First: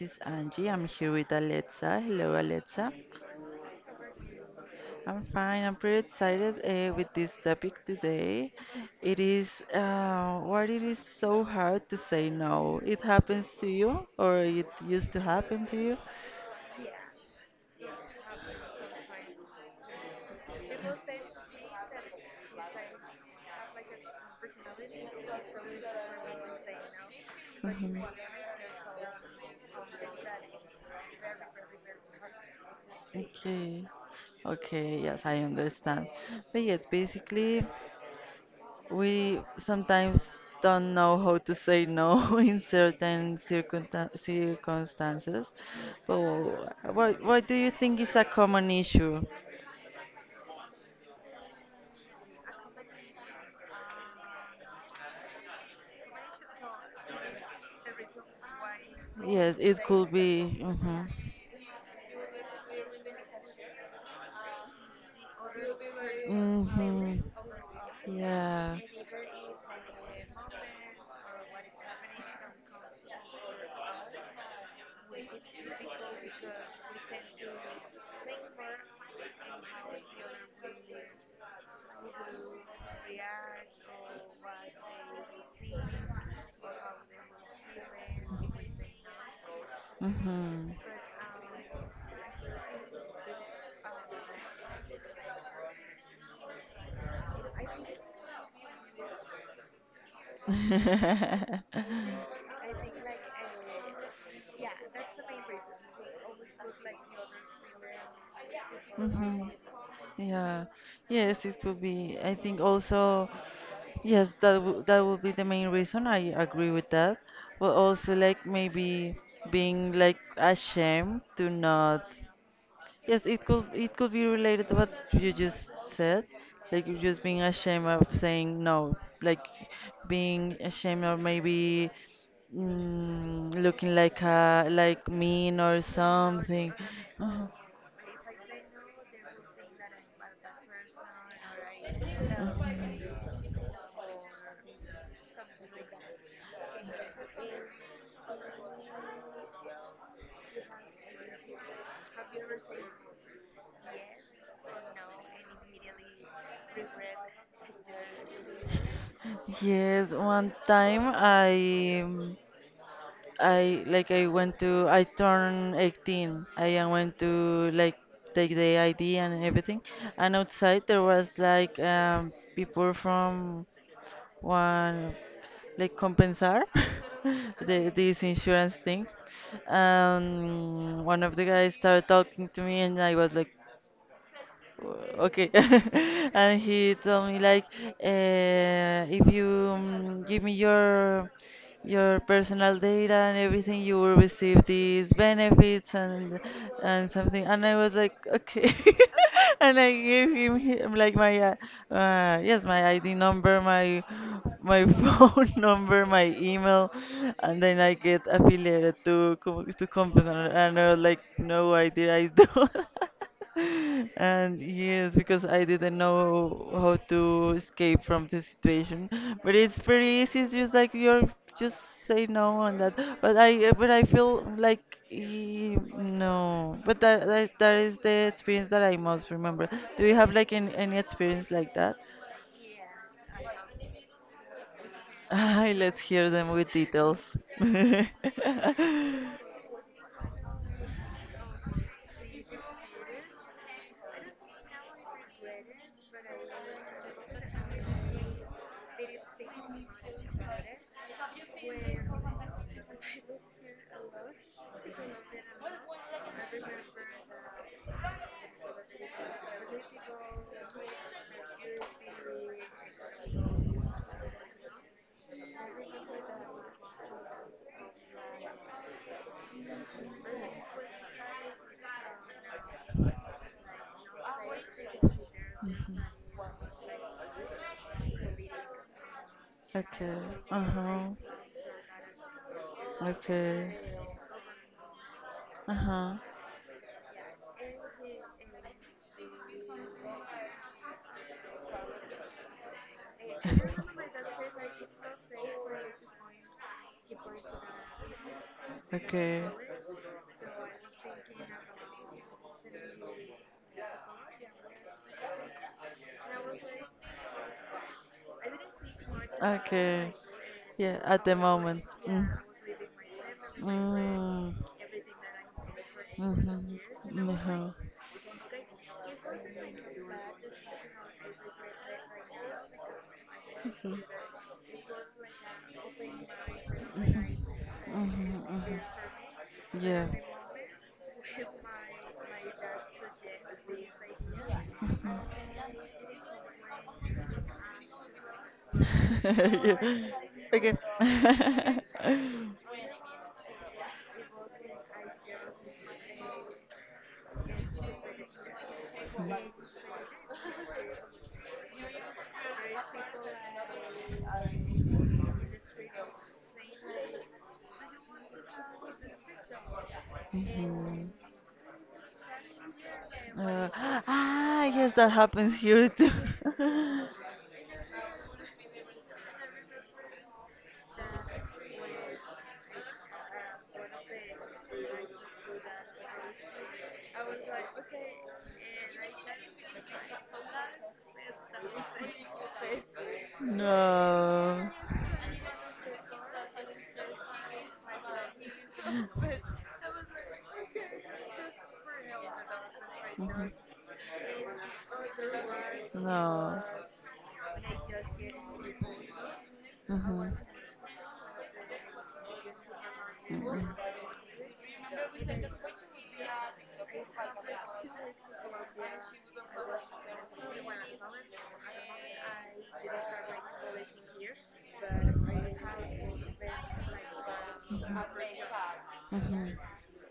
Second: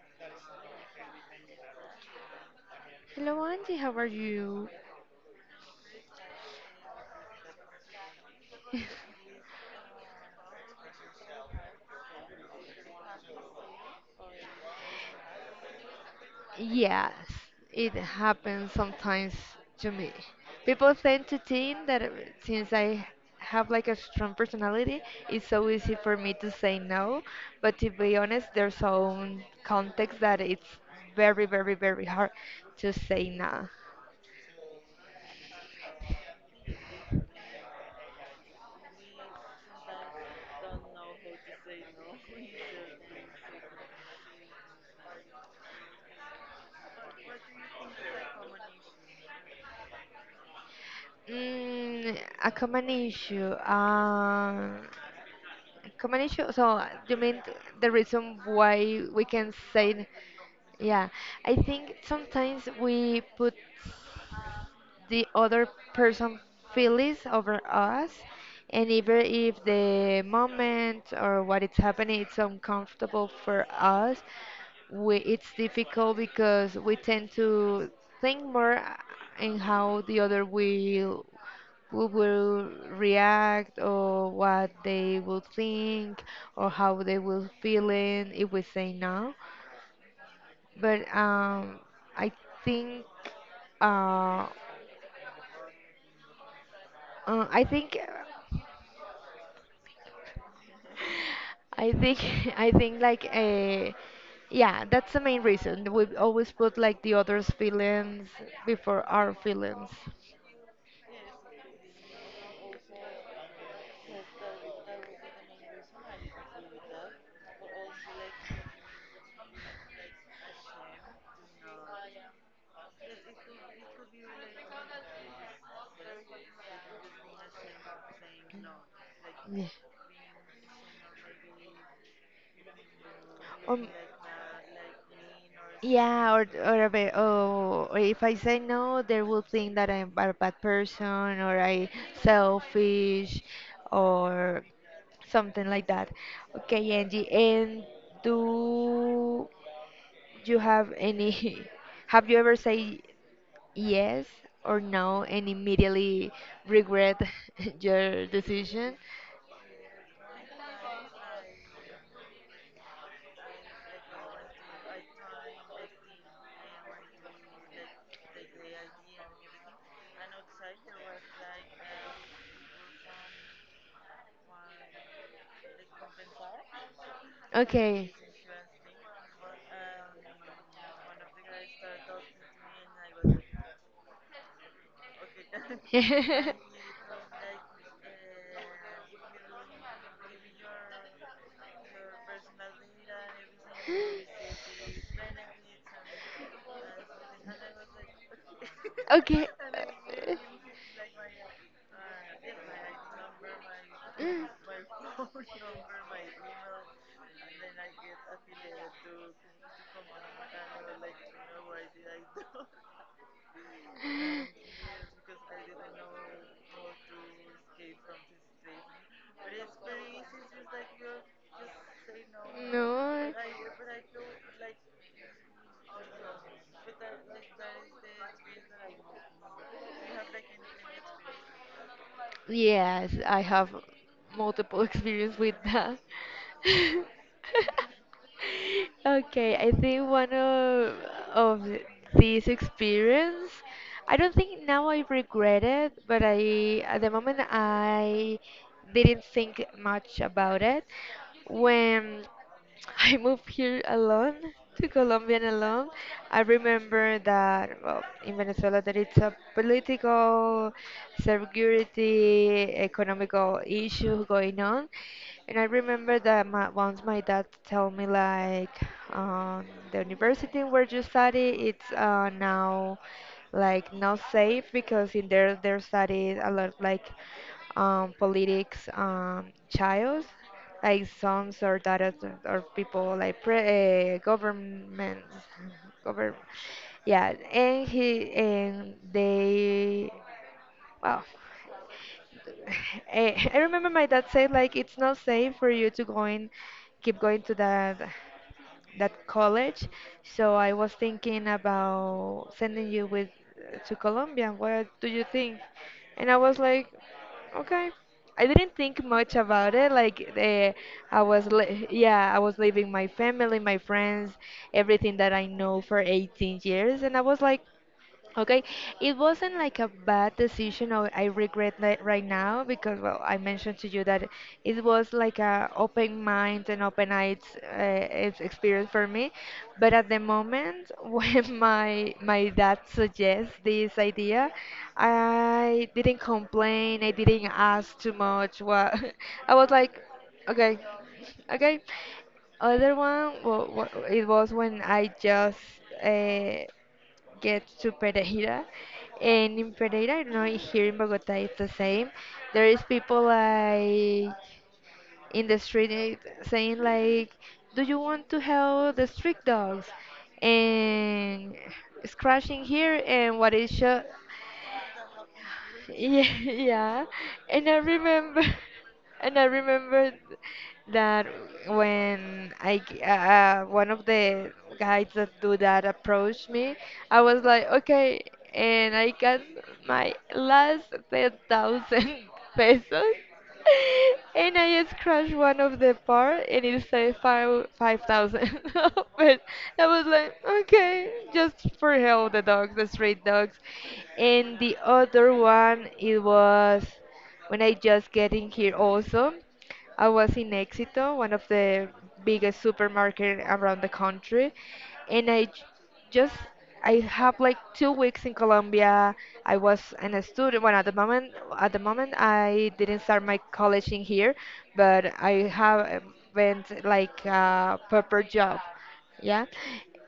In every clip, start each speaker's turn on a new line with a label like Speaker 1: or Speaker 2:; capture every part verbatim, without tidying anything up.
Speaker 1: is Angie. I'm here with Alexa. Hello Alexa.
Speaker 2: Hello, Angie, how are you?
Speaker 1: I'm fine. I'm pretty excited uh, with this topic today. It is uh, what it is so hard to say no. It happens to you, or it used to happen to you.
Speaker 2: Yes, it happens sometimes to me. People tend to think that uh, since I have like a strong personality, it's so easy for me to say no. But to
Speaker 1: Mhm.
Speaker 2: be honest, there's some context that it's very, very, very hard to say no.
Speaker 1: Okay. Okay, yes, I understand. But yes, basically, we sometimes don't know how to say no in certain circumta- circumstances, but what, what do you think is a common issue?
Speaker 2: Mm, a common issue. Uh, common issue. So you mean th- the reason why we can
Speaker 1: Yes, it
Speaker 2: say?
Speaker 1: could be. Mhm.
Speaker 2: Yeah, I think sometimes we put the other person feelings
Speaker 1: Mhm.
Speaker 2: over us,
Speaker 1: Yeah.
Speaker 2: and even if the moment or what is happening it's uncomfortable for us, we, it's difficult because we tend to think more in how the other will who will react or what they will think or how they will feel in if we say no
Speaker 1: Mm-hmm.
Speaker 2: but um, I think uh, uh, I think I think I think like uh, yeah, that's the main reason. We always put like the others' feelings before our
Speaker 1: Hmm.
Speaker 2: feelings.
Speaker 1: Yeah. Yes, it could be. I think also, yes, that w that would be the main reason. I agree with that. But also like maybe being like ashamed to not. Yes, it could it could be related to what you just said, like you just being ashamed of saying no, like
Speaker 2: Yeah.
Speaker 1: being ashamed or maybe mm,
Speaker 2: Um,
Speaker 1: looking like a like mean or
Speaker 2: yeah, or
Speaker 1: something.
Speaker 2: or, a bit,
Speaker 1: Uh-huh.
Speaker 2: oh, or if I say no, they will think that I'm a bad person or I selfish or something like that. Okay, Angie, and do you have any have you ever said yes or no and immediately regret your decision?
Speaker 1: Yes, one time I um, I like I went to I turned eighteen. I uh, went to like take the I D and everything. And outside there was like um, people from one like compensar the,
Speaker 2: Okay.
Speaker 1: this insurance thing. Um, one of the guys started talking to me and I was like, okay, and he told me like uh, if you mm, give me your your personal data and everything, you will receive these benefits and and something, and I was like okay
Speaker 2: Okay.
Speaker 1: and I gave him hi- like my uh, uh, yes, my ID number, my my
Speaker 2: Uh,
Speaker 1: phone number, my email, and then I get affiliated to co- to company and I was like, no idea, I don't. And yes, because I didn't know how to escape from the situation. But it's pretty easy. It's just like you're just say no on that.
Speaker 2: No.
Speaker 1: But I uh, but I feel like eh, no. But that, that that is the experience that I most remember. Do you have like any, any experience like that?
Speaker 2: Yes, I have multiple experience with
Speaker 1: Ay, let's
Speaker 2: that.
Speaker 1: hear them with details.
Speaker 2: Okay, I think one of of th- this experience, I don't think now I regret it, but I at the moment I didn't think much about it when. I moved here alone to Colombia and alone. I remember that, well, in Venezuela, that it's a political, security, economical issue going on. And I remember that my, once my dad told me, like, um, the university where you study, it's uh, now like not safe because in there they're studied a lot like um, politics um,
Speaker 1: Okay.
Speaker 2: child like
Speaker 1: Uh-huh.
Speaker 2: songs or data or people like
Speaker 1: Okay.
Speaker 2: pre, uh, governments,
Speaker 1: Uh-huh.
Speaker 2: govern, yeah, and he and they, well, I, I remember my dad said like it's not safe for you to go in, keep going to that that
Speaker 1: Okay.
Speaker 2: college. So I was thinking about sending you with to Colombia. What do you think? And I was like, okay. I didn't think much about it.
Speaker 1: Okay.
Speaker 2: Like uh,
Speaker 1: Yeah,
Speaker 2: I
Speaker 1: at the
Speaker 2: was,
Speaker 1: moment.
Speaker 2: li
Speaker 1: Mm.
Speaker 2: yeah, I was leaving my family, my friends,
Speaker 1: Mm.
Speaker 2: everything that I know for eighteen
Speaker 1: Mhm.
Speaker 2: years, and I was like,
Speaker 1: Mhm.
Speaker 2: okay, it wasn't like a bad decision or I regret that right now because well I mentioned to you that it was like a open mind and open eyes uh, ex-
Speaker 1: Mhm. Mhm.
Speaker 2: experience for me but
Speaker 1: Yeah.
Speaker 2: at the moment when my my dad suggests this idea
Speaker 1: Mhm.
Speaker 2: I didn't complain I didn't ask too much what I was like
Speaker 1: Yeah. Okay.
Speaker 2: okay okay other one well, it was when I just uh, gets to Pereira. And in Pereira, I don't know, if here in Bogota, it's the same. There is people like in the street eh, saying like, "Do you want to help the street dogs?"
Speaker 1: Mhm.
Speaker 2: And scratching here, and what
Speaker 1: Uh,
Speaker 2: is show?
Speaker 1: ah, yes, that happens here too.
Speaker 2: Yeah, yeah. And I remember, and I remember that when I g- uh, uh, one of the guys that do that approached me, I was like, okay, and I got my last ten thousand pesos and
Speaker 1: No.
Speaker 2: I just crashed one of the bar and it said five five thousand. But I was like, okay, just for help the dogs, the street
Speaker 1: Mhm.
Speaker 2: dogs. And the other one it
Speaker 1: No.
Speaker 2: was when I just get in here also. I
Speaker 1: Mhm.
Speaker 2: was in Éxito, one of the biggest supermarket
Speaker 1: Mm-mm.
Speaker 2: around the country, and I j- just I have like two weeks in Colombia. I was an a student. Well, at the moment, at the moment, I didn't start my college in here, but I have um, went like a proper job yeah
Speaker 1: Mhm.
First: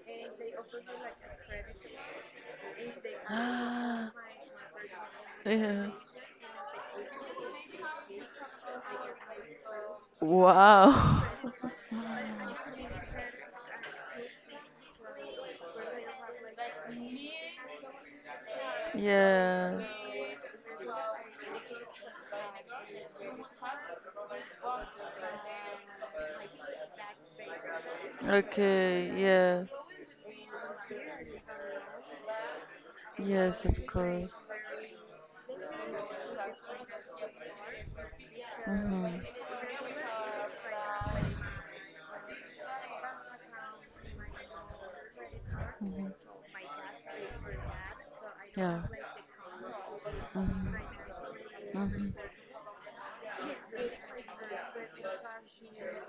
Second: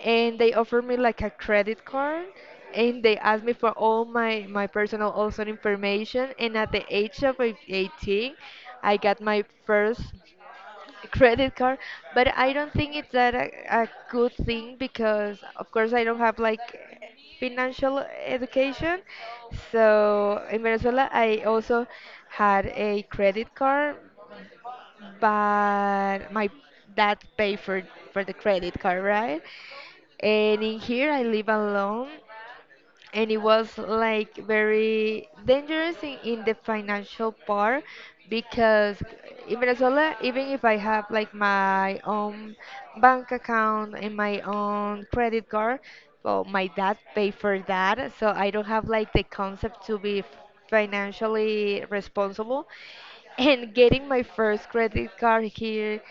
Speaker 2: and they offered me like a credit card and they asked me for all
Speaker 1: Ah,
Speaker 2: my my personal also
Speaker 1: yeah.
Speaker 2: information and at the age of like, eighteen I got my first
Speaker 1: Wow.
Speaker 2: credit card but I don't think it's that a, a good thing because of course I don't have like financial education
Speaker 1: Yeah.
Speaker 2: so in Venezuela I also had a credit card but my dad paid for for the credit card
Speaker 1: Okay,
Speaker 2: right
Speaker 1: yeah.
Speaker 2: and in here I live alone and it
Speaker 1: Yes,
Speaker 2: was
Speaker 1: of course.
Speaker 2: like very dangerous in, in the financial part because
Speaker 1: Mhm.
Speaker 2: in Venezuela even if I have like my own bank account and my own credit card
Speaker 1: Mhm.
Speaker 2: well my dad paid for that so I don't
Speaker 1: Yeah.
Speaker 2: have like the concept to be financially
Speaker 1: Mhm. Mhm.
Speaker 2: responsible and getting my first credit card here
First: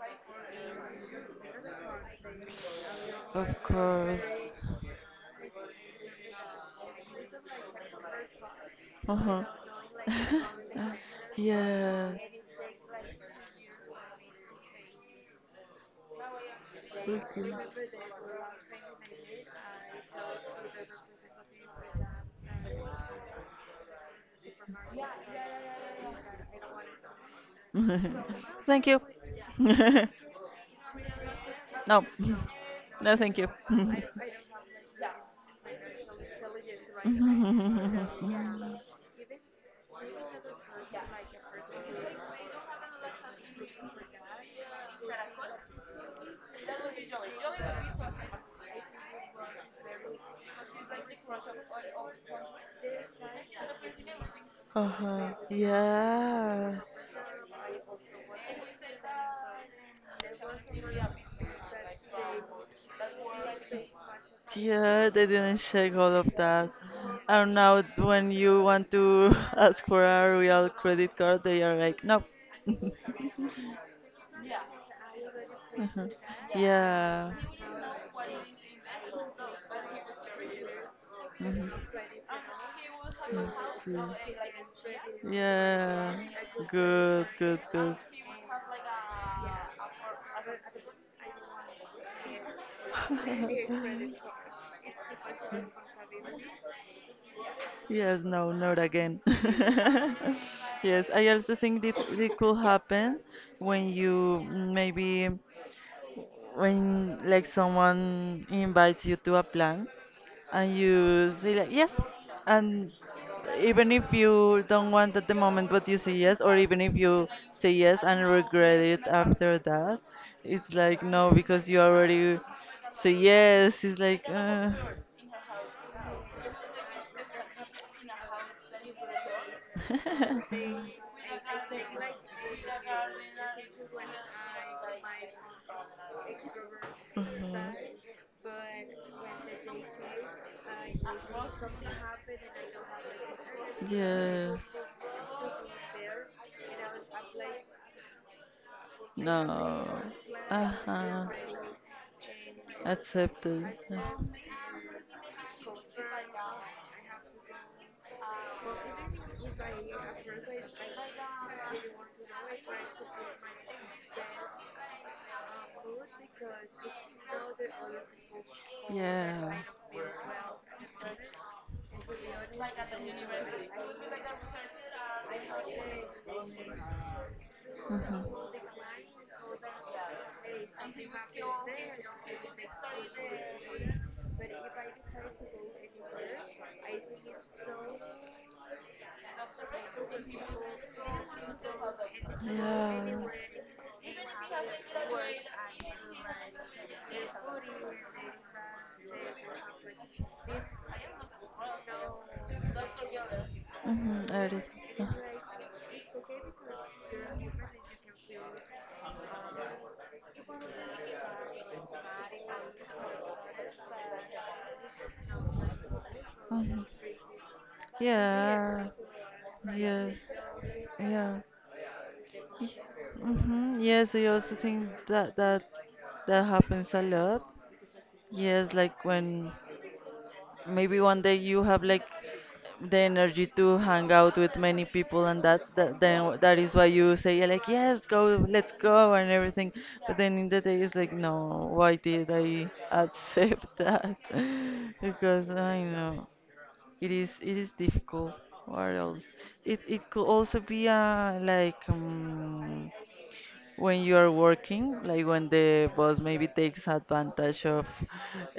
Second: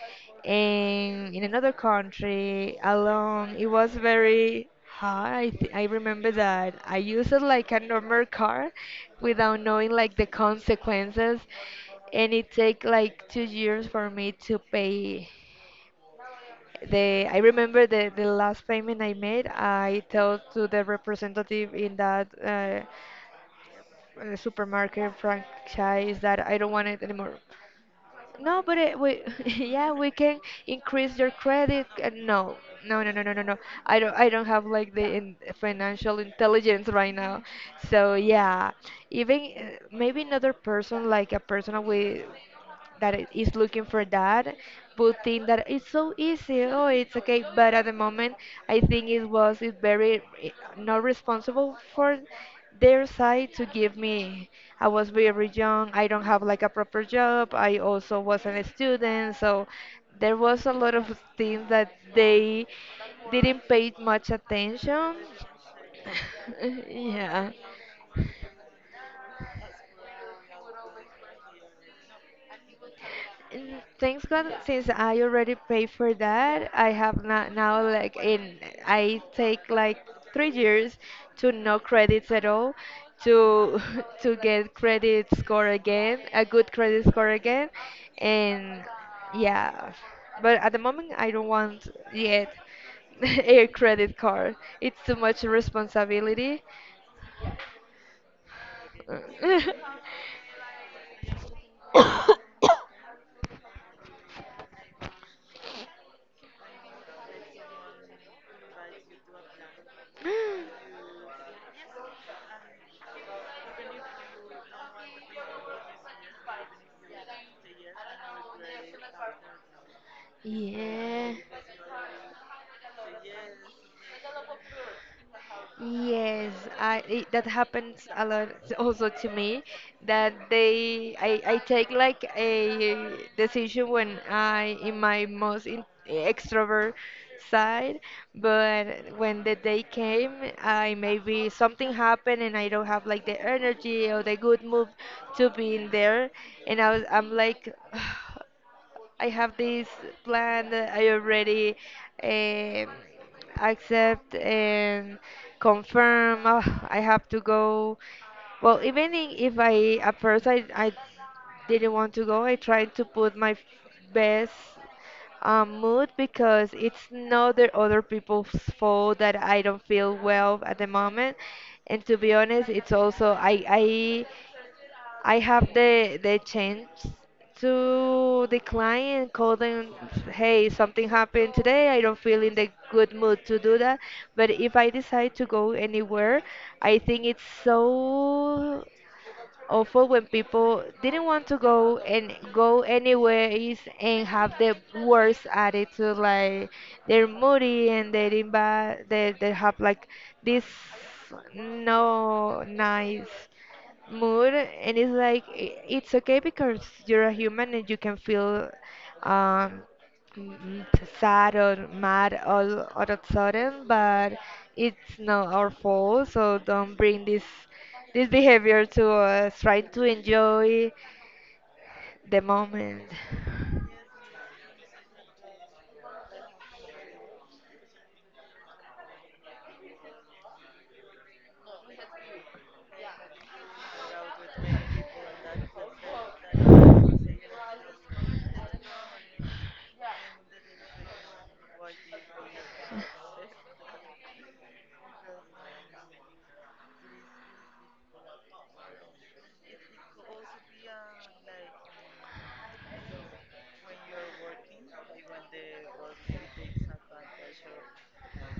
Speaker 2: and in another country alone
Speaker 1: Of
Speaker 2: it was
Speaker 1: course.
Speaker 2: very hard I, th- I remember that I used it like a normal card,
Speaker 1: Uh-huh.
Speaker 2: without knowing like the consequences
Speaker 1: Yeah.
Speaker 2: and it take like two years for me to pay the I
Speaker 1: Okay.
Speaker 2: remember the, the last payment I made I told to the representative in that uh, uh, supermarket franchise that I don't want it anymore no, but
Speaker 1: Thank
Speaker 2: it,
Speaker 1: you.
Speaker 2: we, yeah, we can increase your credit.
Speaker 1: No.
Speaker 2: Uh, no, no, no,
Speaker 1: No,
Speaker 2: no, no,
Speaker 1: thank
Speaker 2: no,
Speaker 1: you.
Speaker 2: no. I don't, I don't have like the in financial intelligence right now. So yeah, even uh, maybe another person, like a person with that I- is looking for that would think that it's so easy, oh, it's okay. But at the moment, I think it was it very eh, not responsible for their side to give me. I was
Speaker 1: Uh-huh.
Speaker 2: very young. I don't have like a
Speaker 1: Yeah.
Speaker 2: proper job. I also wasn't a student, so there was a lot of things that they didn't pay much
Speaker 1: Yeah,
Speaker 2: attention.
Speaker 1: they didn't check all of that.
Speaker 2: Yeah.
Speaker 1: And now when you want to ask for a real credit card, they are like, no.
Speaker 2: Mm, thanks God, since I already paid
Speaker 1: Uh-huh.
Speaker 2: for that, I have
Speaker 1: Yeah.
Speaker 2: not now like in I take like three years to no
Speaker 1: Mhm.
Speaker 2: credits at all to
Speaker 1: Mm.
Speaker 2: to get credit score
Speaker 1: Yeah,
Speaker 2: again, a good credit
Speaker 1: good,
Speaker 2: score
Speaker 1: good,
Speaker 2: again,
Speaker 1: good.
Speaker 2: and yeah, but at the moment I don't want yet a credit card. It's too much responsibility.
Speaker 1: Yes, no, not again. Yes, I also think that it could happen when you maybe when like someone invites you to a plan and you say like yes, and even if you don't want at the moment, but you say yes, or even if you say yes and regret it after that, it's like
Speaker 2: Yeah.
Speaker 1: no because you already say yes, it's like uh,
Speaker 2: Yes, I it, that happens a lot also to me that they I, I take like a decision when I in my most in, extrovert
Speaker 1: hmm.
Speaker 2: side, but when the day came, I maybe something happened and I don't have like the energy or the
Speaker 1: Yeah.
Speaker 2: good mood to be in there, and I was I'm like I have
Speaker 1: No.
Speaker 2: this plan
Speaker 1: Uh
Speaker 2: that I
Speaker 1: huh.
Speaker 2: already um,
Speaker 1: Accepted.
Speaker 2: accept and confirm. Ah, I have to go. Well, even I- if I at first I, I didn't want to go, I tried to put my f- best um, mood because it's not the other people's fault that
Speaker 1: Yeah. Yeah.
Speaker 2: I don't feel well at the moment. And to be honest, it's also I I I have the the chance to decline and call them, hey, something happened today. I don't feel in the good mood to do that. But if I decide to go anywhere, I think it's so awful when people didn't want to go and
Speaker 1: Mhm.
Speaker 2: go anywhere is and
Speaker 1: Yeah.
Speaker 2: have the worst attitude like they're moody and they're in bad they, they have like this no nice
Speaker 1: Mhm, I
Speaker 2: mood
Speaker 1: already-
Speaker 2: and
Speaker 1: uh.
Speaker 2: it's like I- it's okay because you're a human and you can feel um mm, sad or mad all all of a sudden but it's not our fault so
Speaker 1: Mhm.
Speaker 2: don't bring this this behavior
Speaker 1: Yeah.
Speaker 2: to us, try to
Speaker 1: Yeah.
Speaker 2: enjoy
Speaker 1: Yeah.
Speaker 2: the moment.
Speaker 1: Mm-hmm. Yes, I also think that that that happens a lot. Yes, like when maybe one day you have like the energy to hang out with many people, and that, that then that is why you say yeah, like yes, go, let's go and everything, but then in the day it's like, no, why did I accept that? Because I know it is it is difficult. What else, it it could also be a like um, when you are working, like when the boss maybe takes advantage of,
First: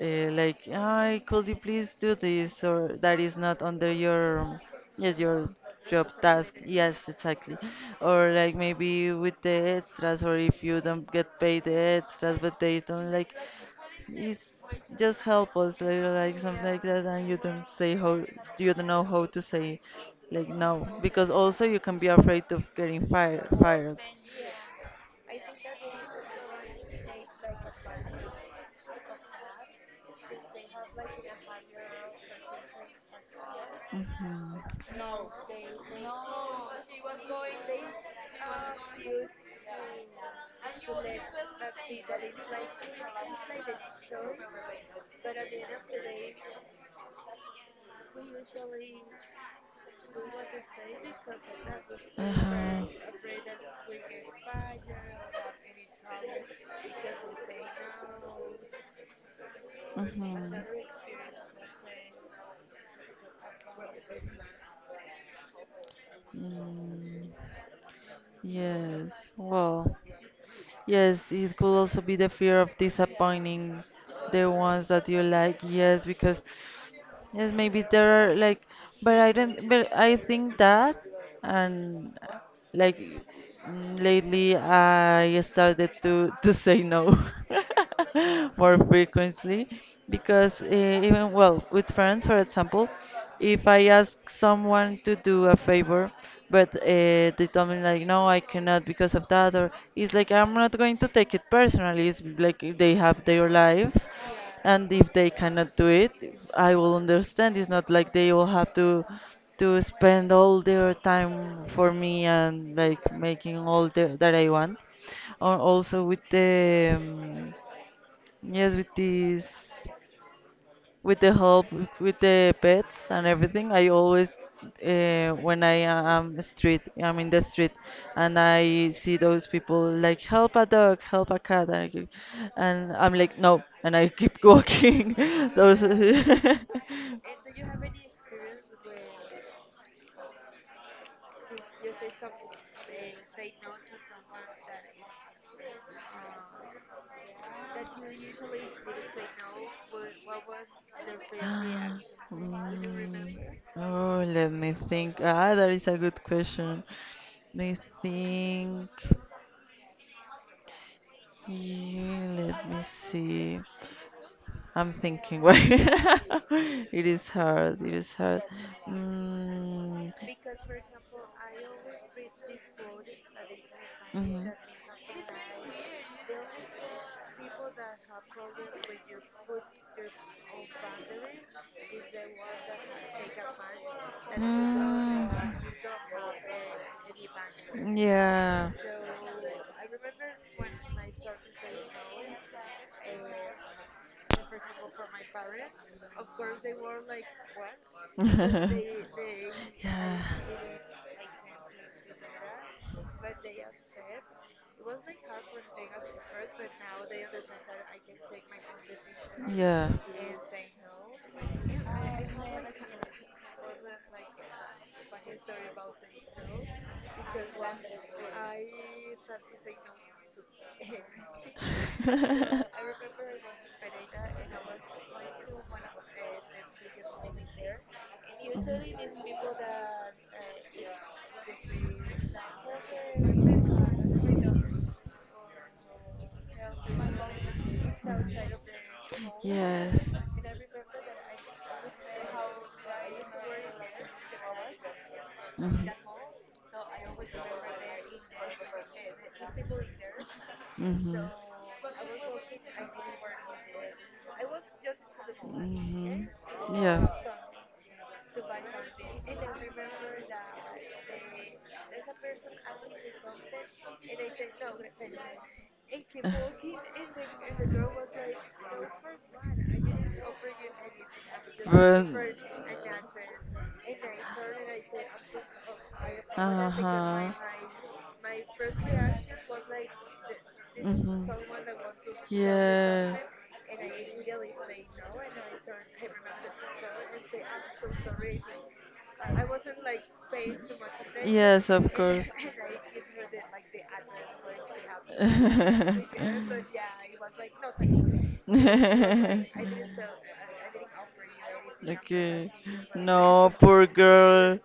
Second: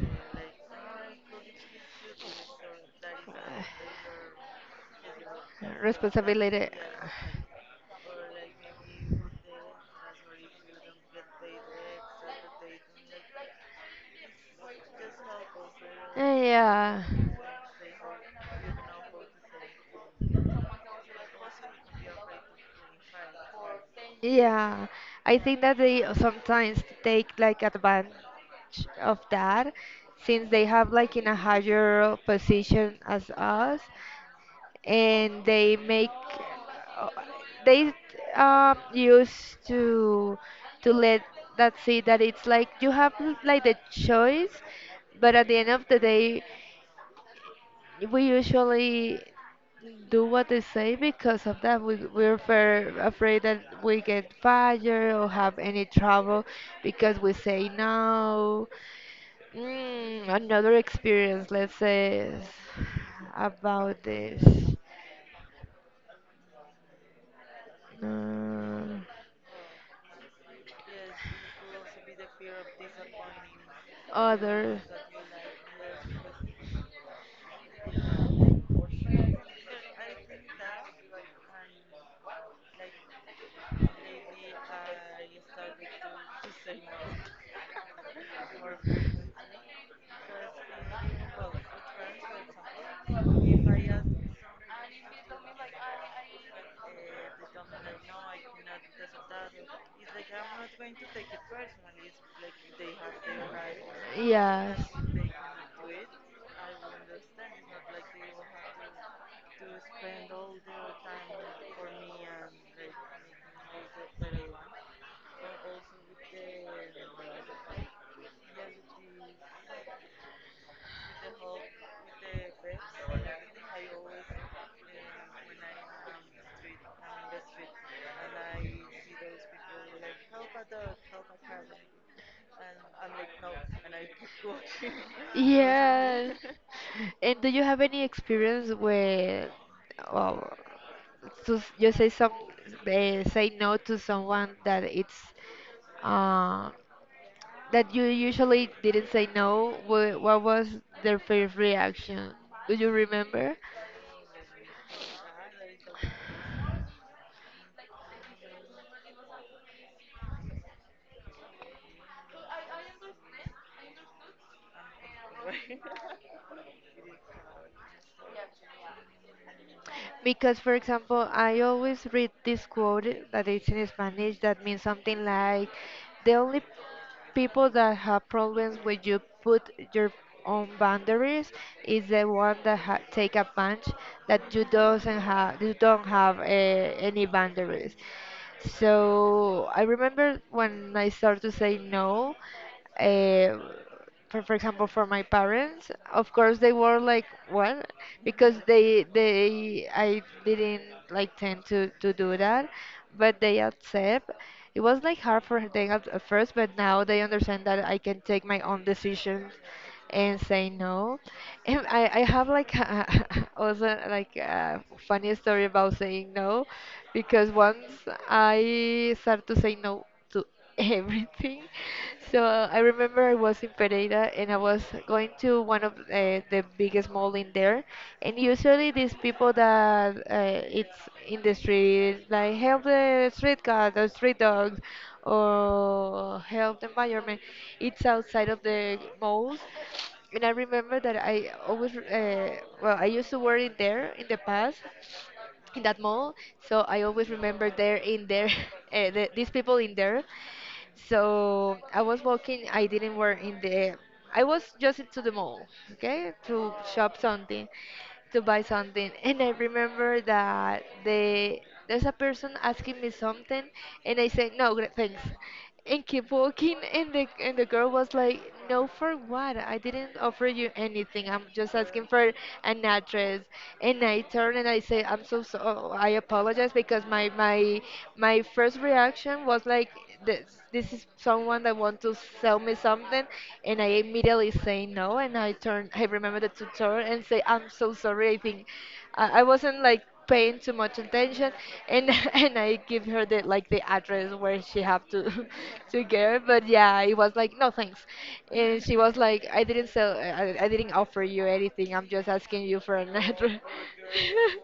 Speaker 1: uh, like, I could you please do this or that is not under your, yes, your job task.
Speaker 2: Responsibility.
Speaker 1: Yes, exactly. Or like maybe with the extras, or if you don't get paid the extras, but they don't like, it's just help us, like,
Speaker 2: Uh,
Speaker 1: like something like
Speaker 2: Yeah.
Speaker 1: that, and you don't say how, you don't know how to say, like no, because also you can be afraid of getting fired, fired.
Speaker 2: Yeah, I think that they sometimes take like advantage of that since they have like in a higher position as us
Speaker 1: Mm-hmm.
Speaker 2: and they make uh, they um used to to let that see that it's like you have like the choice but at the end of the day we usually do what they say because of that. We, we're
Speaker 1: Uh-huh.
Speaker 2: fair, afraid that we get fired or have any trouble because we say no. Mm,
Speaker 1: Mm-hmm.
Speaker 2: another experience, let's say, is about this.
Speaker 1: Mm,
Speaker 2: Um,
Speaker 1: yes. Well, yes, it could also be the fear of disappointing the
Speaker 2: Other.
Speaker 1: ones that you like. Yes, because yes, maybe there are like, but I don't, but I think that, and uh, like mm, lately I started to to say no more frequently because uh, even well with friends, for example, if I ask someone to do a favor, but uh, they tell me like, no, I cannot because of that, or it's like I'm not going to take it personally. It's like they have their lives,
Speaker 2: Yes.
Speaker 1: and if they cannot do it, I will understand. It's not like they will have to to spend all their time for me and like making all the, that I want. Or also with the um, yes, with this with the help with the pets and everything, I always uh, when i am street I'm in the street and I see those people like help a dog, help a cat, and I keep- and I'm like no, and I keep walking those
Speaker 2: Yes. And do you have any experience where, well, to, you say some, uh, say no to someone that it's uh, that you usually didn't say no, wha- what was their first reaction?
Speaker 1: Mm,
Speaker 2: Do you remember?
Speaker 1: oh, let me think. Ah, that is a good question. Let me think. Yeah, let me see. I'm thinking, why. It is hard. It is hard. Mm,
Speaker 2: Because, for example, I always read this quote that it's in Spanish
Speaker 1: mhm.
Speaker 2: that means something like the only people that have problems when you put your own boundaries is the one that ha take advantage that you doesn't have you don't have uh, any boundaries.
Speaker 1: Mm, yeah.
Speaker 2: So I remember when I started to say no. Uh, for, for example for my parents of course they were like what because they they
Speaker 1: Yeah.
Speaker 2: I didn't like tend to to do that but they accept it was like hard for them at, at first but now they understand that I can take my own decisions
Speaker 1: Yeah.
Speaker 2: and say no and i i have like also like a funny story about saying no because once I started to say no to to everything. So I remember I was in Pereira and I was going to one of uh, the biggest mall in there, and usually these people that uh, it's in the street like help the street cat, the street dogs, or help the environment. It's outside of the malls.
Speaker 1: Yeah.
Speaker 2: And I remember that I always, uh, well, I used to work in there in the past, in
Speaker 1: Mhm.
Speaker 2: that mall. So I always remember there in there, uh, the, these people in there. So I was walking. I didn't work in the. I was just to the
Speaker 1: Mhm.
Speaker 2: mall,
Speaker 1: Hmm.
Speaker 2: okay, to
Speaker 1: Yeah.
Speaker 2: shop something, to buy something. And I remember that the there's a person asking me something, and I said no, gra- thanks, and keep walking. And the and the girl was like, no, for what? I didn't offer you anything. I'm just
Speaker 1: But,
Speaker 2: asking for an address, and I turn and I say, I'm so so I apologize because my
Speaker 1: uh-huh.
Speaker 2: my my first reaction was like this this is
Speaker 1: Hmm.
Speaker 2: someone that want to sell me
Speaker 1: Yeah.
Speaker 2: something, and I immediately say no and I turn. I remember the tutor and say, I'm so sorry, I think I, I wasn't like paying too much attention,
Speaker 1: Yes, of
Speaker 2: and
Speaker 1: course.
Speaker 2: and I give her the like the address where she have to to get her. But yeah, it was like no thanks, and she was like, I didn't sell, I, I didn't offer you anything. I'm just
Speaker 1: Okay.
Speaker 2: asking you for an
Speaker 1: No,
Speaker 2: address.
Speaker 1: poor girl.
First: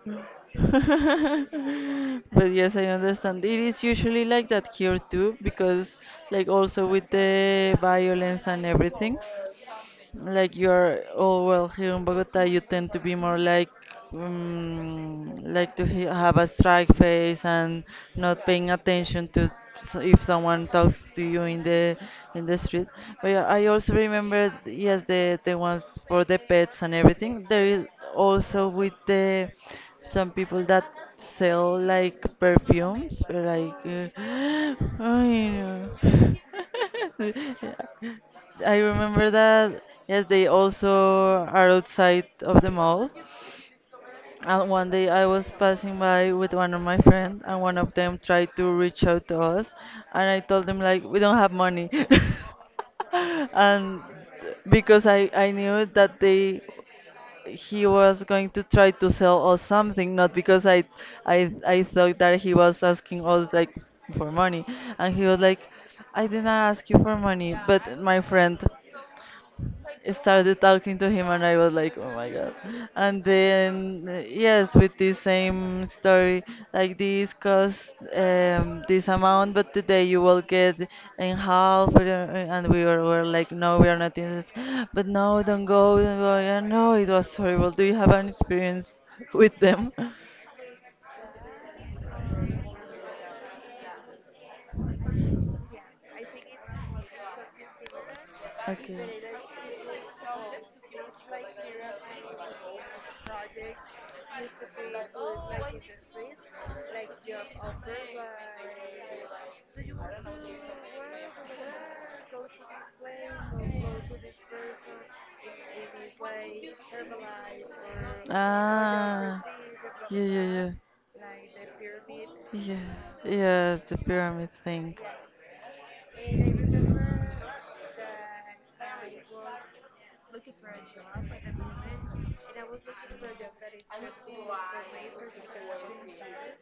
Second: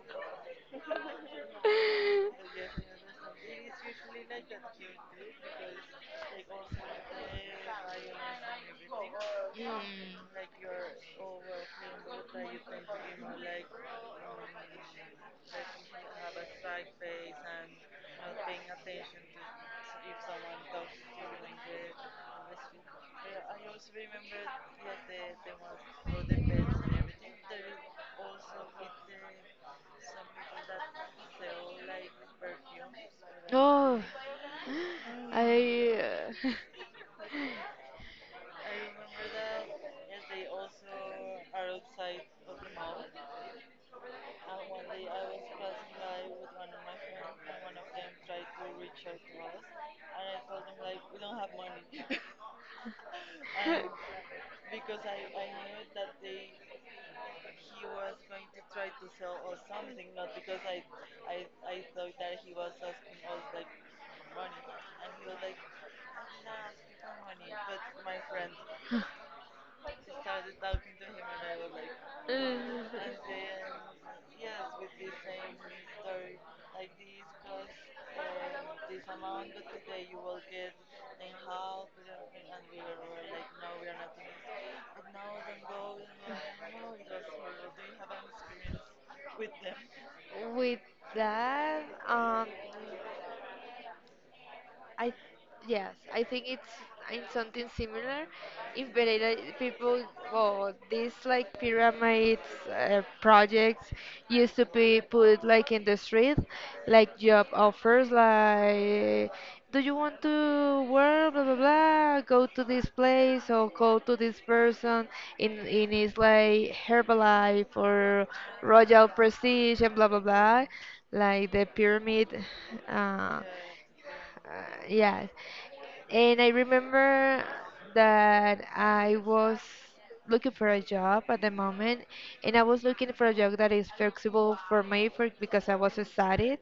Speaker 1: But yes, I understand. It is usually like that here too, because like also with the violence and everything. Like you are, oh well, here in Bogota, you tend to be
Speaker 2: Mm.
Speaker 1: more like, um, like to he- have a strike face and not paying attention to s- if someone talks to you in the in the street. But yeah, I also remember, yes, the the ones for the pets and everything. There is also with the some people that sell like perfumes, but
Speaker 2: Or that.
Speaker 1: like,
Speaker 2: Oh,
Speaker 1: uh,
Speaker 2: Mm.
Speaker 1: I know.
Speaker 2: I. Uh,
Speaker 1: I remember that, yes, they also are outside of the mall. And one day I was passing by with one of my friends, and one of them tried to reach out to us, and I told them like we don't have money, and because I I knew that they he was going to try to sell us something, not because I I I thought that he was asking us like for money, and he was like, I didn't ask you for money, but my friend started talking to him and I was like, oh my
Speaker 2: and
Speaker 1: god.
Speaker 2: and then the
Speaker 1: And
Speaker 2: same.
Speaker 1: then, uh, yes, with the same story, like this cost um, this amount, but today you will get in half. uh, And we were, were like, no, we are not in this. But no, don't go, don't go. Yeah, no, it was horrible. Do you have an experience with them?
Speaker 2: With that, um, I
Speaker 1: Yes,
Speaker 2: yes, I think it's in something similar. In Pereira, people or these like pyramids uh, projects used to be put like in the street, like job offers, like, do you want to work, blah blah blah, go to this place or go to this person in in his like Herbalife or Royal Prestige and blah blah blah,
Speaker 1: yeah,
Speaker 2: like the pyramid.
Speaker 1: yeah, yeah,
Speaker 2: Uh,
Speaker 1: yes, the pyramid
Speaker 2: uh,
Speaker 1: thing.
Speaker 2: yeah. And I remember that I was looking for a job at the moment, and I was looking for a job that is flexible for me for, because I was studying.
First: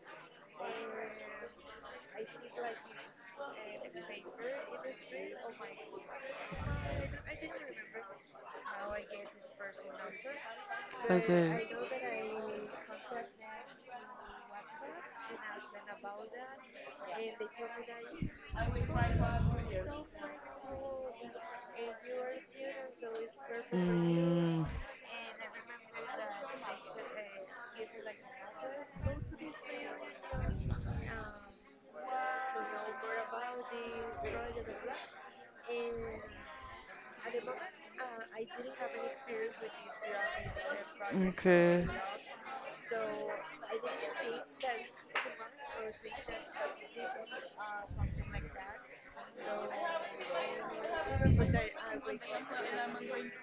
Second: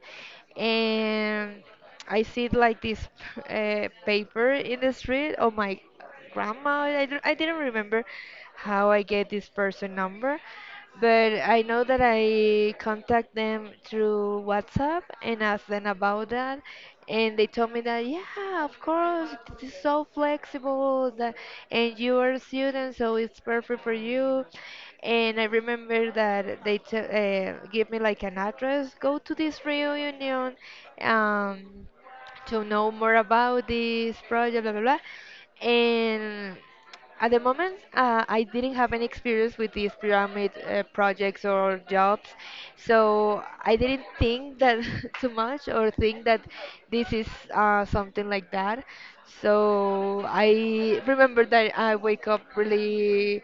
Speaker 2: And I see like this uh, paper in the street. Oh my, grandma. I, don't- I didn't remember how I get this person number, but I know that I contact them through WhatsApp and ask them about that. And they told me that, yeah, of course, this is so flexible, that, and you are a student, so it's perfect for you. And I remember that they t uh, give me like an address, go to this reunion. Um, to know more about this project, blah, blah, blah. And at the moment, uh, I didn't have any experience with these pyramid uh, projects or
Speaker 1: Okay.
Speaker 2: jobs, so I didn't think that too much or think that this is uh, something like that. So I remember that I wake up really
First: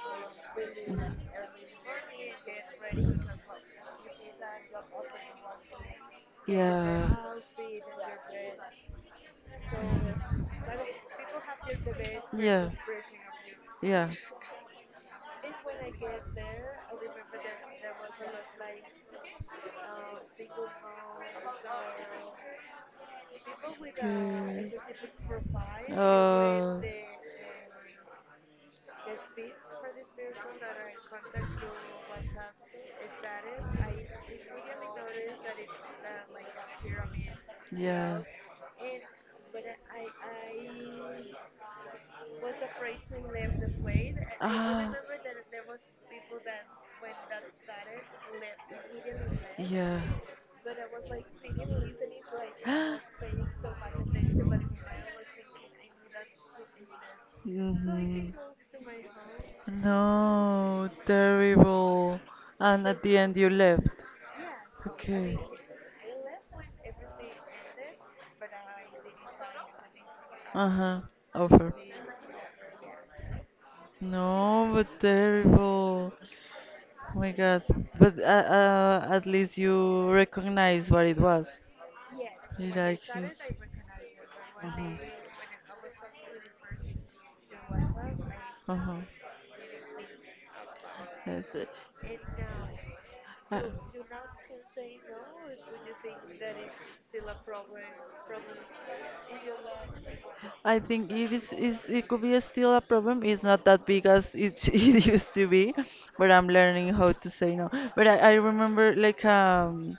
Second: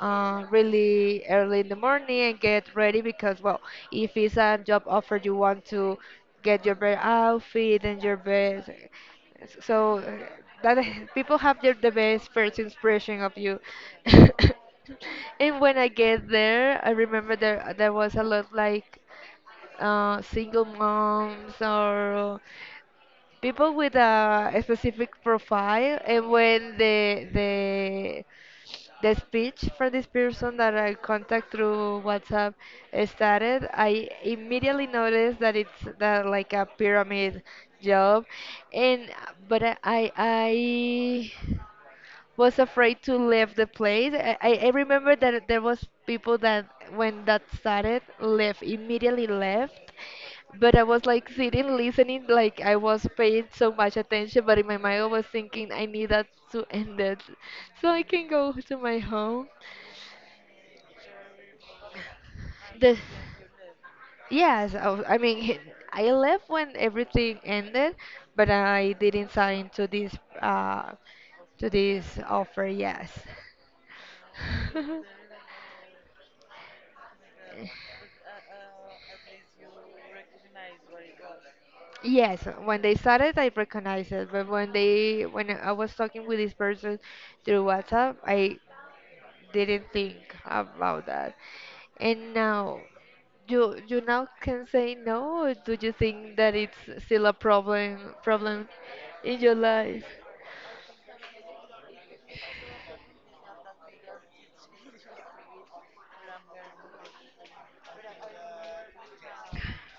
Speaker 2: uh, really early in the morning and get ready because, well, if it's a job offer, you want to get your best
Speaker 1: Yeah.
Speaker 2: outfit and your best. So uh,
Speaker 1: So
Speaker 2: that people have their, the best first
Speaker 1: yeah.
Speaker 2: impression of you.
Speaker 1: Yeah. Music.
Speaker 2: And when I get there, I remember there there was a lot like uh, single moms or people with a, a
Speaker 1: Okay.
Speaker 2: specific profile, and when
Speaker 1: Uh,
Speaker 2: the the the speech for this person that I contact through WhatsApp uh, started, I immediately noticed that it's that like a pyramid
Speaker 1: yeah.
Speaker 2: job, and but I I I was afraid to leave the place. I I I
Speaker 1: Ah.
Speaker 2: remember that there was people that when that started left immediately left,
Speaker 1: Yeah. So
Speaker 2: but I was like sitting, listening, like I was paying so much attention, but in my mind I was thinking I need that to end it
Speaker 1: I
Speaker 2: so I can
Speaker 1: mhm.
Speaker 2: go to my home.
Speaker 1: No, terrible. And
Speaker 2: The
Speaker 1: at the end you left.
Speaker 2: yes, I,
Speaker 1: Yeah,
Speaker 2: w- I
Speaker 1: okay.
Speaker 2: mean, he- I left when everything ended, but I didn't sign to this uh
Speaker 1: Uh-huh.
Speaker 2: to
Speaker 1: Over.
Speaker 2: this offer. Yes.
Speaker 1: No, but terrible. Oh my God. But uh, uh, at least you recognize what it was.
Speaker 2: Yes, when they
Speaker 1: Like
Speaker 2: started, I recognized it, but when they when I was talking with this person through WhatsApp, I
Speaker 1: uh-huh.
Speaker 2: didn't think about that.
Speaker 1: They when
Speaker 2: And now,
Speaker 1: uh-huh.
Speaker 2: you you
Speaker 1: Yes. uh, uh,
Speaker 2: now can say no, or do you think that it's still a problem problem in your life?
Speaker 1: I think it is, is it could be a still a problem. It's not that big as it, sh- it used to be, but I'm learning how to say no. But I, I remember like um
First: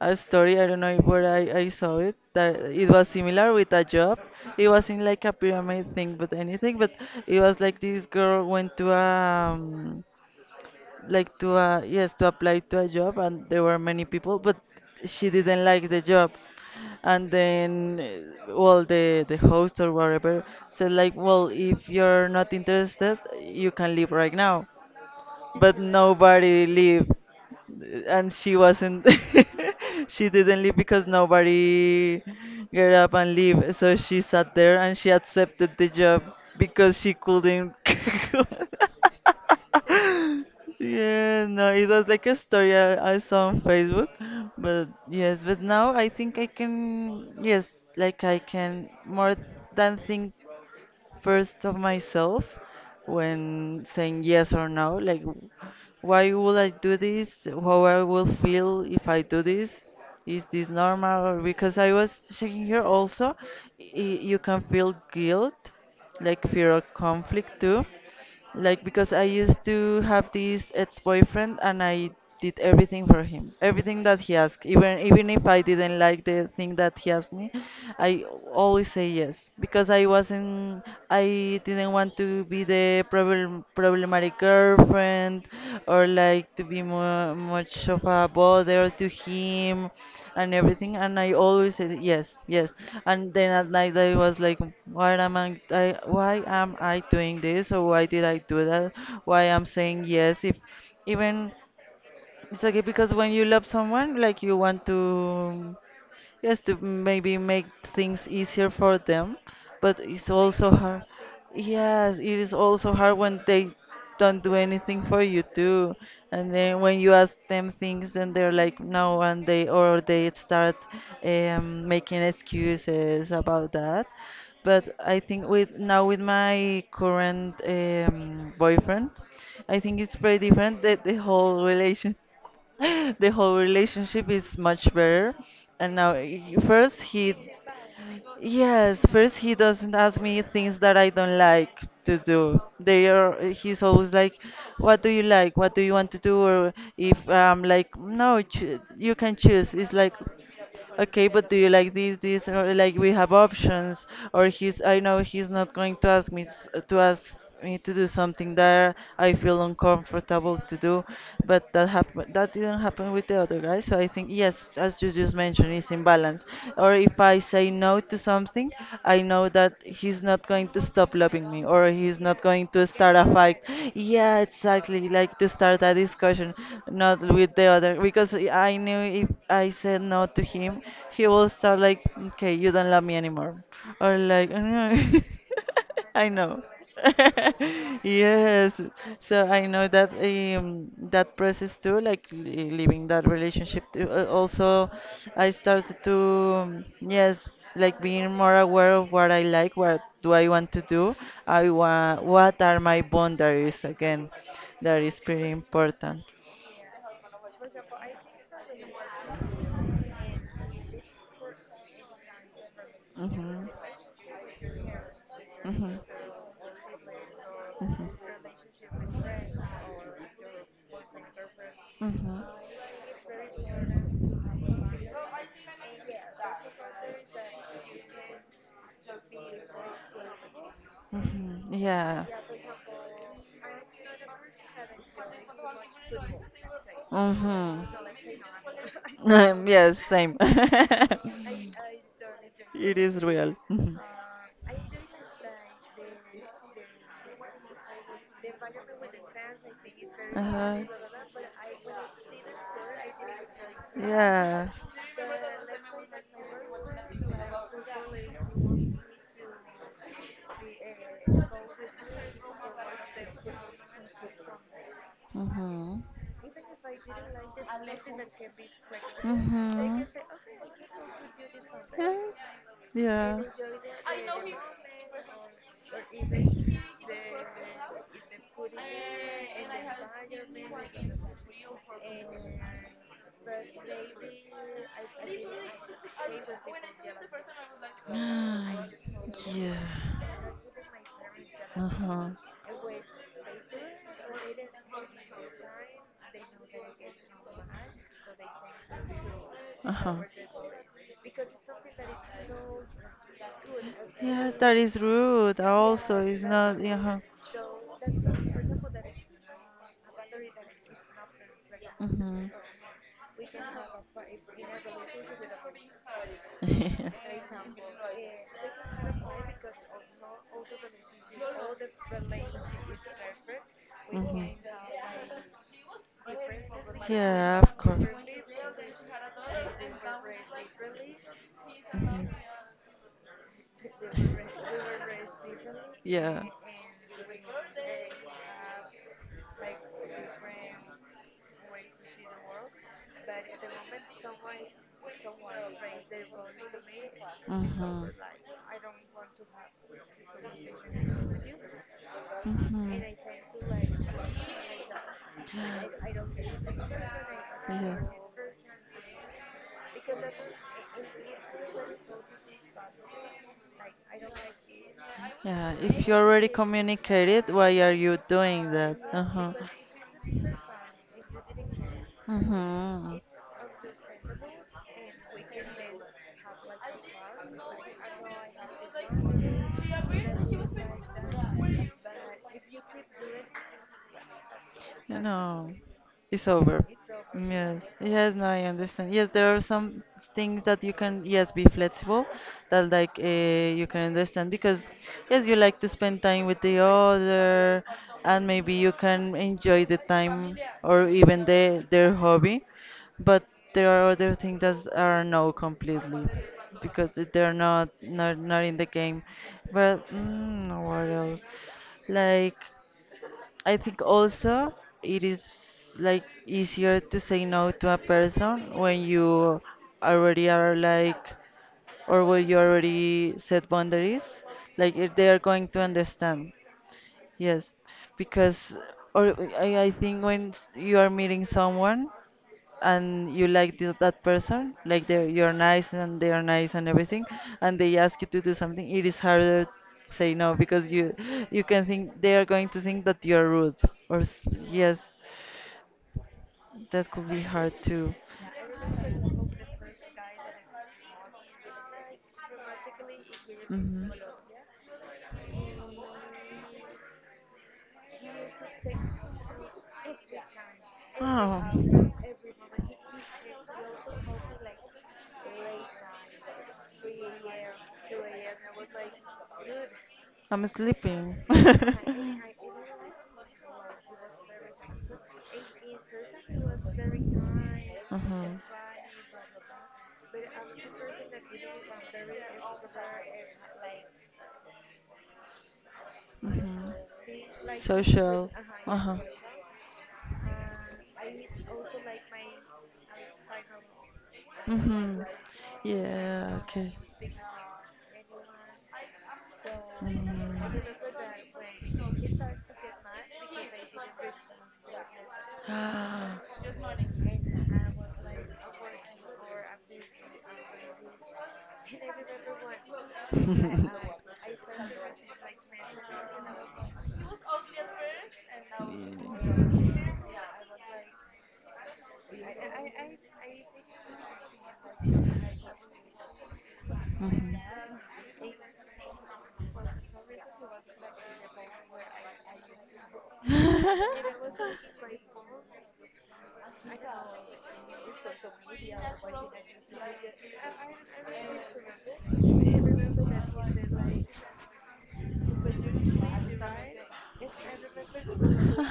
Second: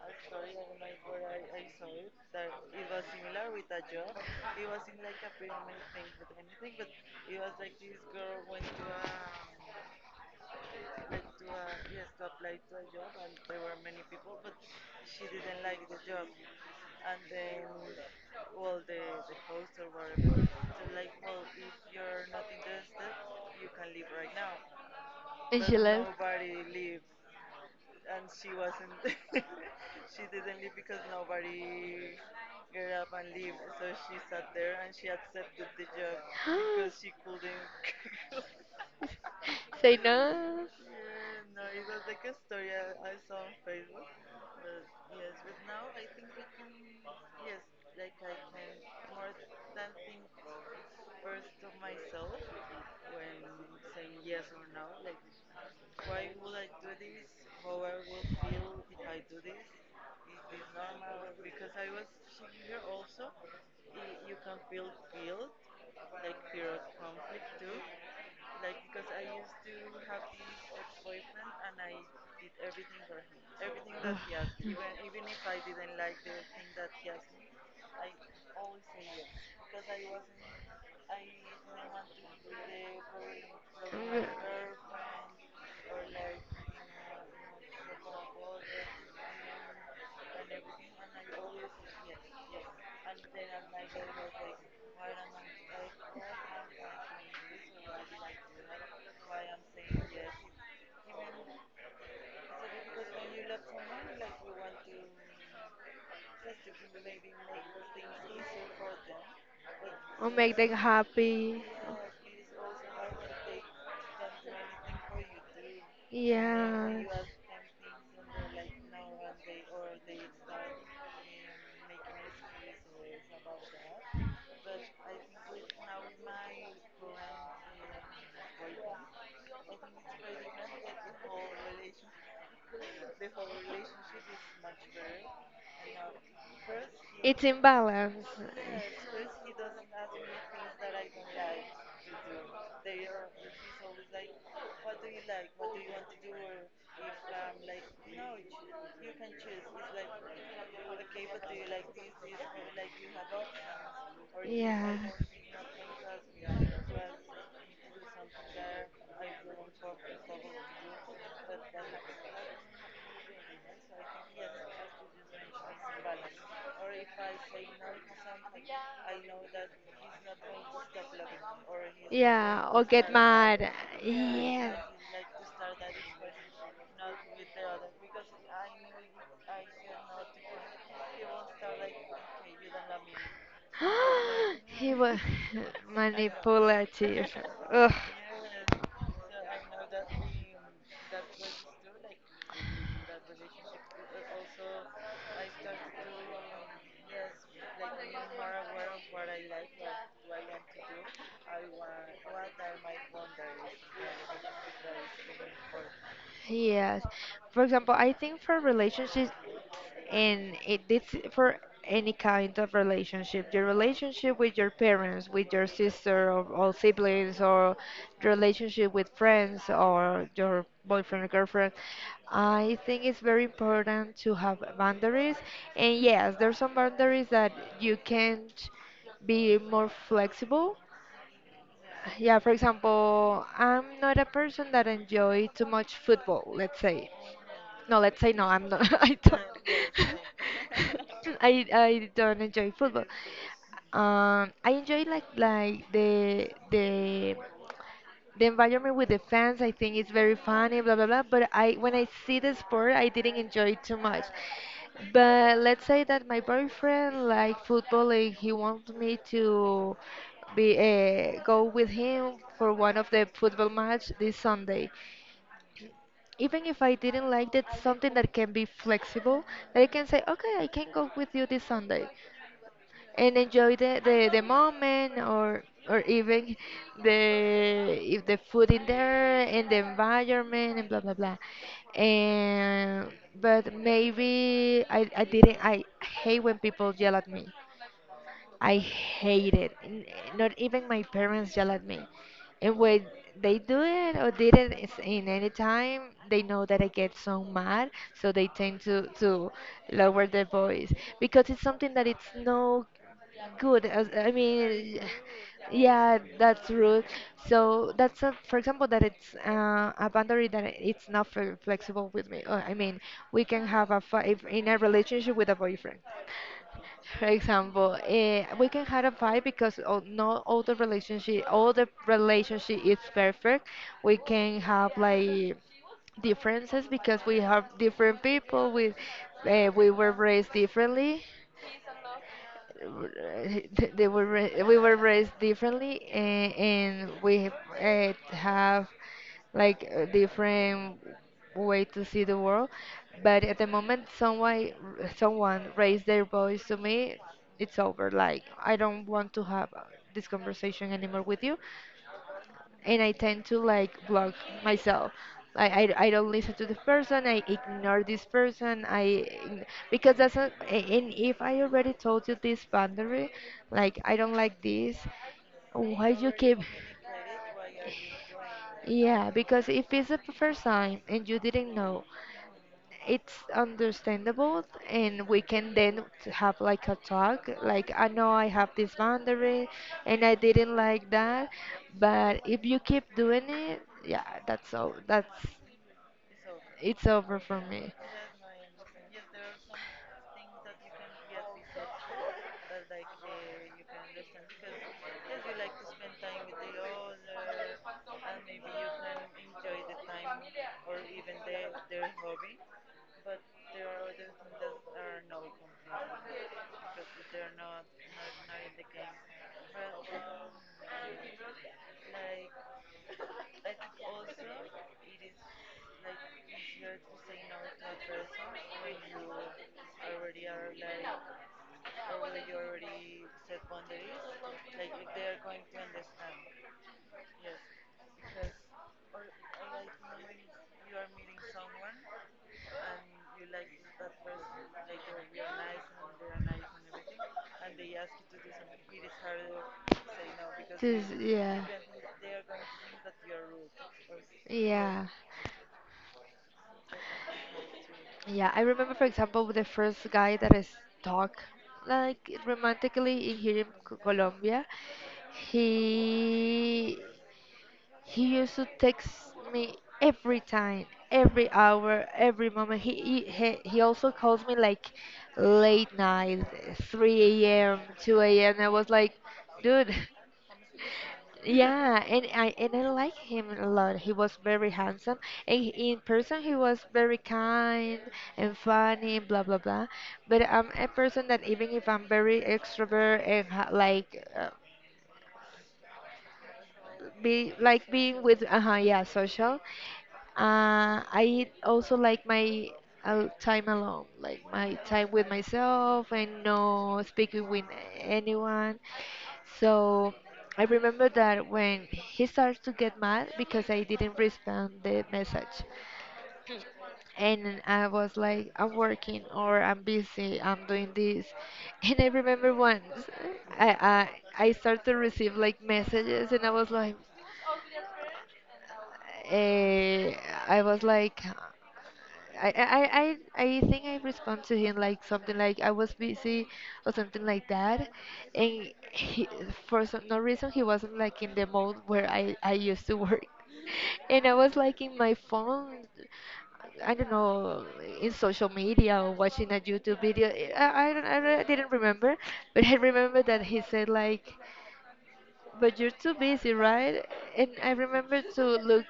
Speaker 1: a story. I don't know where I, I saw it. That it was similar with a job. It wasn't like a pyramid thing, but anything. But it was like this girl went to a, um like to a yes to apply to a job, and there were many people, but she didn't like the job. And then, uh, well, the the host or whatever said like, well, if you're not interested, you can leave right now,
Speaker 2: And she
Speaker 1: but
Speaker 2: left.
Speaker 1: nobody lived, and she wasn't she didn't leave because nobody get up and leave, so she sat there and she accepted the job because she couldn't
Speaker 2: Say no.
Speaker 1: yeah, no, it was like a story I, I saw on Facebook. But yes, but now I think I can, yes, like I can more than think first of myself when saying yes or no. Like, w- why would I do this? How I will feel if I do this? Is this normal? Or because I was checking here also, y- you can feel guilt, like fear of conflict too. Like, because I used to have this ex-boyfriend, and I did everything for him. Everything that he asked, even even if I didn't like the thing that he asked me, I always say yes because I wasn't I didn't want to be the problem
Speaker 2: Mm.
Speaker 1: problematic girlfriend girlfriend or like to be more much of a bother to him and everything. And I always said yes, yes. And then at night I was like, why am I, I why am I doing this, or why did I do that? Why I'm saying yes if even it's okay, because when you love someone, like you want to, yes, to maybe make things easier for them, but it's
Speaker 2: Or make
Speaker 1: also
Speaker 2: them
Speaker 1: hard.
Speaker 2: happy.
Speaker 1: Yes, it is also hard when they don't do anything for you too. And then when
Speaker 2: Yes.
Speaker 1: you ask them things, then they're like no, and they or they start um, making excuses about that. But I think with now with my current um, boyfriend, I think it's very different that the whole relation. The whole relationship is much better. And now, he- first he,
Speaker 2: It's imbalance.
Speaker 1: yes, first he doesn't ask me things that I don't like to do. They are, he's always like, what do you like? What do you want to do? Or if I'm like, no, choo- you can choose. It's like, okay, but do you like this, this, or like we have options, or he's, I know he's not going to ask me s- to ask me to do something that I feel uncomfortable to do, but that happened, that didn't happen with the other guy. So I think yes, as you just mentioned, it's imbalance. Or if I say no to something, I know that he's not going to stop loving me, or he's not going to start a fight. Yeah, exactly, like to start a discussion, not with the other, because I knew if I said no to him, he will start like, okay, you don't love me anymore. Or like,
Speaker 2: He was
Speaker 1: "Mm, I know."
Speaker 2: manipulative. Ugh.
Speaker 1: Yes. So I know that um, that process too, like li- leaving that relationship too. Uh, Also, I started to, um, yes, like being more aware of what I like, what do I want to do, I want, what are my boundaries again. That is pretty important.
Speaker 2: Yes. For example, I think for relationships, and it this for any kind of relationship, your
Speaker 1: Mhm.
Speaker 2: relationship with your parents, with your
Speaker 1: Mhm.
Speaker 2: sister or, or siblings, or your relationship with friends or your boyfriend or girlfriend,
Speaker 1: Mhm.
Speaker 2: I think it's very important to have boundaries. And yes, there's some boundaries that you can't be more flexible.
Speaker 1: Mhm. Yeah.
Speaker 2: Yeah, for example, I'm not a person that enjoy too much football, let's say.
Speaker 1: Mhm.
Speaker 2: No, let's say no, I'm not. I don't.
Speaker 1: Yes, same.
Speaker 2: I I don't enjoy
Speaker 1: It
Speaker 2: football.
Speaker 1: is real. Mhm.
Speaker 2: Um, I enjoy like like the the the environment with the fans. I think is very
Speaker 1: Uh-huh.
Speaker 2: funny blah blah blah, but I when I see the sport I didn't enjoy it too much.
Speaker 1: Yeah.
Speaker 2: But let's say that my boyfriend like football and he wants me to be uh, go with him for one of the football match this Sunday.
Speaker 1: Mhm.
Speaker 2: Even if I didn't like that, something that can be flexible, that I
Speaker 1: Mhm.
Speaker 2: can say, okay, I can go with you this Sunday
Speaker 1: Yes.
Speaker 2: and
Speaker 1: Yeah.
Speaker 2: enjoy the, the, the moment or or even the if the food in there and the environment and blah blah blah and but maybe I, I didn't I hate when people yell at me. I hate it.
Speaker 1: Yeah.
Speaker 2: N- Not even my parents yell at
Speaker 1: Uh
Speaker 2: me.
Speaker 1: huh.
Speaker 2: And when they do it or did it is- in any time, they know that I get so mad, so they tend to to lower their voice because it's something that it's no good. as- I
Speaker 1: Yeah, that is
Speaker 2: mean,
Speaker 1: rude.
Speaker 2: yeah,
Speaker 1: Also, yeah, it's that's
Speaker 2: that's
Speaker 1: not rude.
Speaker 2: rude.
Speaker 1: Huh.
Speaker 2: So that's a, for example, that it's uh, a boundary that it's not fle- flexible with me.
Speaker 1: Hmm.
Speaker 2: Uh, I mean, we can have a fight in a relationship with a boyfriend
Speaker 1: So and
Speaker 2: for
Speaker 1: it's
Speaker 2: example, eh, we can have a fight because o- not all the relationship, all the relationship is perfect. We
Speaker 1: hmm.
Speaker 2: can have like differences because we
Speaker 1: Yeah,
Speaker 2: have
Speaker 1: of course.
Speaker 2: different people. We uh, we were raised differently,
Speaker 1: Mhm.
Speaker 2: uh, they were ra- we were raised differently,
Speaker 1: Yeah.
Speaker 2: and, and we uh, have like a different way to see the world, but at the moment someone someone raised their voice to me, it's over, like I don't want to
Speaker 1: Mhm.
Speaker 2: have this conversation anymore with you,
Speaker 1: Mhm.
Speaker 2: and I tend to like block myself. Like I, I don't
Speaker 1: Yeah.
Speaker 2: listen to this person. I ignore this person. I ign- because that's a, and if I already told you this boundary, like I don't like this.
Speaker 1: Yeah, if
Speaker 2: Why
Speaker 1: you
Speaker 2: you
Speaker 1: already
Speaker 2: keep?
Speaker 1: communicated, why are you doing that?
Speaker 2: Yeah,
Speaker 1: Uh-huh.
Speaker 2: because if it's the first time and you didn't know,
Speaker 1: Mm-hmm.
Speaker 2: it's understandable, and we can then t- have like a talk, like I know I have this boundary and I didn't like that, but if you keep doing it, yeah, that's all,
Speaker 1: No,
Speaker 2: that's
Speaker 1: no, it's over.
Speaker 2: it's over for
Speaker 1: Yes,
Speaker 2: me.
Speaker 1: yes, no, I understand. Yes, there are some things that you can, yes, be flexible, that like uh, you can understand because, yes, you like to spend time with the other, and maybe you can enjoy the time or even the their hobby, but there are other things that are no completely because they're not not not in the game. But mm, what else? Like. I think also it is like easier to say no to a person when you already are like or when you already set boundaries. Like if they are going to understand. Yes, because or I, I think when s- you are meeting someone and you like the, that person, like they you're nice and they are nice and everything, and they ask you to do something, it is harder to say no because you
Speaker 2: Just-
Speaker 1: you
Speaker 2: yeah.
Speaker 1: can think they are going to think that you are rude or s- yes,
Speaker 2: Yeah.
Speaker 1: that could be hard too.
Speaker 2: Yeah, I remember, for example, with the first guy that I stalked, like romantically in here in Co-
Speaker 1: Hmm.
Speaker 2: Colombia, he he used to text me every time, every hour, every moment. He he he he also calls me like late night, three a m, two a m. I was like, dude.
Speaker 1: I'm sleeping. I,
Speaker 2: Yeah,
Speaker 1: I,
Speaker 2: and
Speaker 1: you
Speaker 2: I and I like him a lot. He was very handsome, and he- in person he was very kind and funny, blah blah blah. But I'm a person that even if I'm very extrovert and ha like uh,
Speaker 1: hmm.
Speaker 2: be like being with uh yeah social, uh, I also like my uh, time alone, like my time with myself and
Speaker 1: Yeah.
Speaker 2: no speaking with anyone. So I remember that when he starts to get mad because I didn't respond the message,
Speaker 1: Ah.
Speaker 2: and I was like, I'm working or I'm busy, I'm doing this. And I remember once I I, I started to receive like messages and I was like, uh, I was like, I, I, I, I I think I respond to him like something like I was busy or something like that, and he, for some no reason he wasn't like in the mode where I, I used to work,
Speaker 1: Mhm.
Speaker 2: and I was like in my phone, I don't know, in social media or watching a YouTube video. I, I don't, I don't- I didn't remember, but I remember that he said like. But you're too busy, right? And I remember to look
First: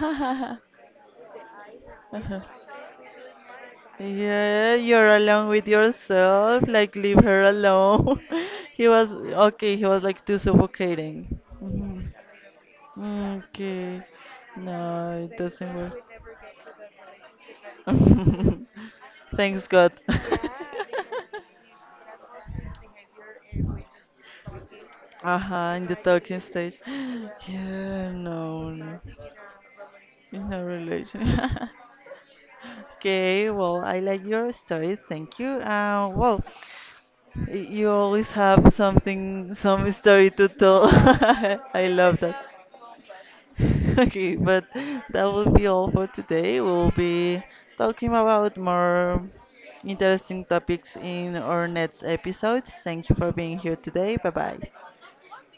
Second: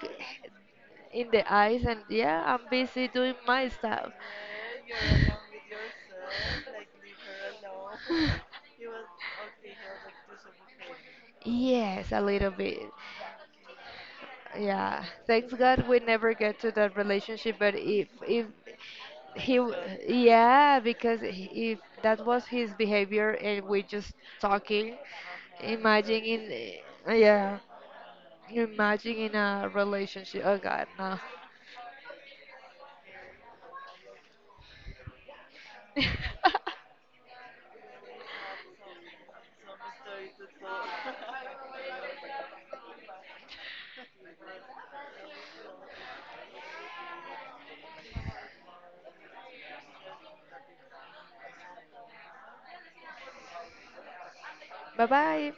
Speaker 2: in the eyes and
Speaker 1: Mhm.
Speaker 2: yeah, I'm busy doing my stuff.
Speaker 1: Yeah, you're alone with yourself. Like, leave her alone. He was okay. He was like too suffocating.
Speaker 2: Yes,
Speaker 1: Mhm.
Speaker 2: a little bit.
Speaker 1: Okay.
Speaker 2: Yeah.
Speaker 1: No, it
Speaker 2: Thanks
Speaker 1: doesn't
Speaker 2: God we
Speaker 1: work.
Speaker 2: never get to that relationship, but if if he
Speaker 1: Thanks
Speaker 2: w-
Speaker 1: God.
Speaker 2: yeah, because he- if that was his behavior and we just talking,
Speaker 1: Uh-huh, in the
Speaker 2: imagine
Speaker 1: talking
Speaker 2: in
Speaker 1: stage.
Speaker 2: yeah,
Speaker 1: Yeah, no, no.
Speaker 2: imagine in a relationship.
Speaker 1: In
Speaker 2: Oh
Speaker 1: a
Speaker 2: God, no.
Speaker 1: relation. Okay, well, I like your stories. Thank you. Uh, well, y- you always have something, some story to tell. I love that. Okay, but that will be all for today. We'll be talking about more interesting topics in our next episode. Thank you for being here today. Bye bye.
Speaker 2: Bye bye.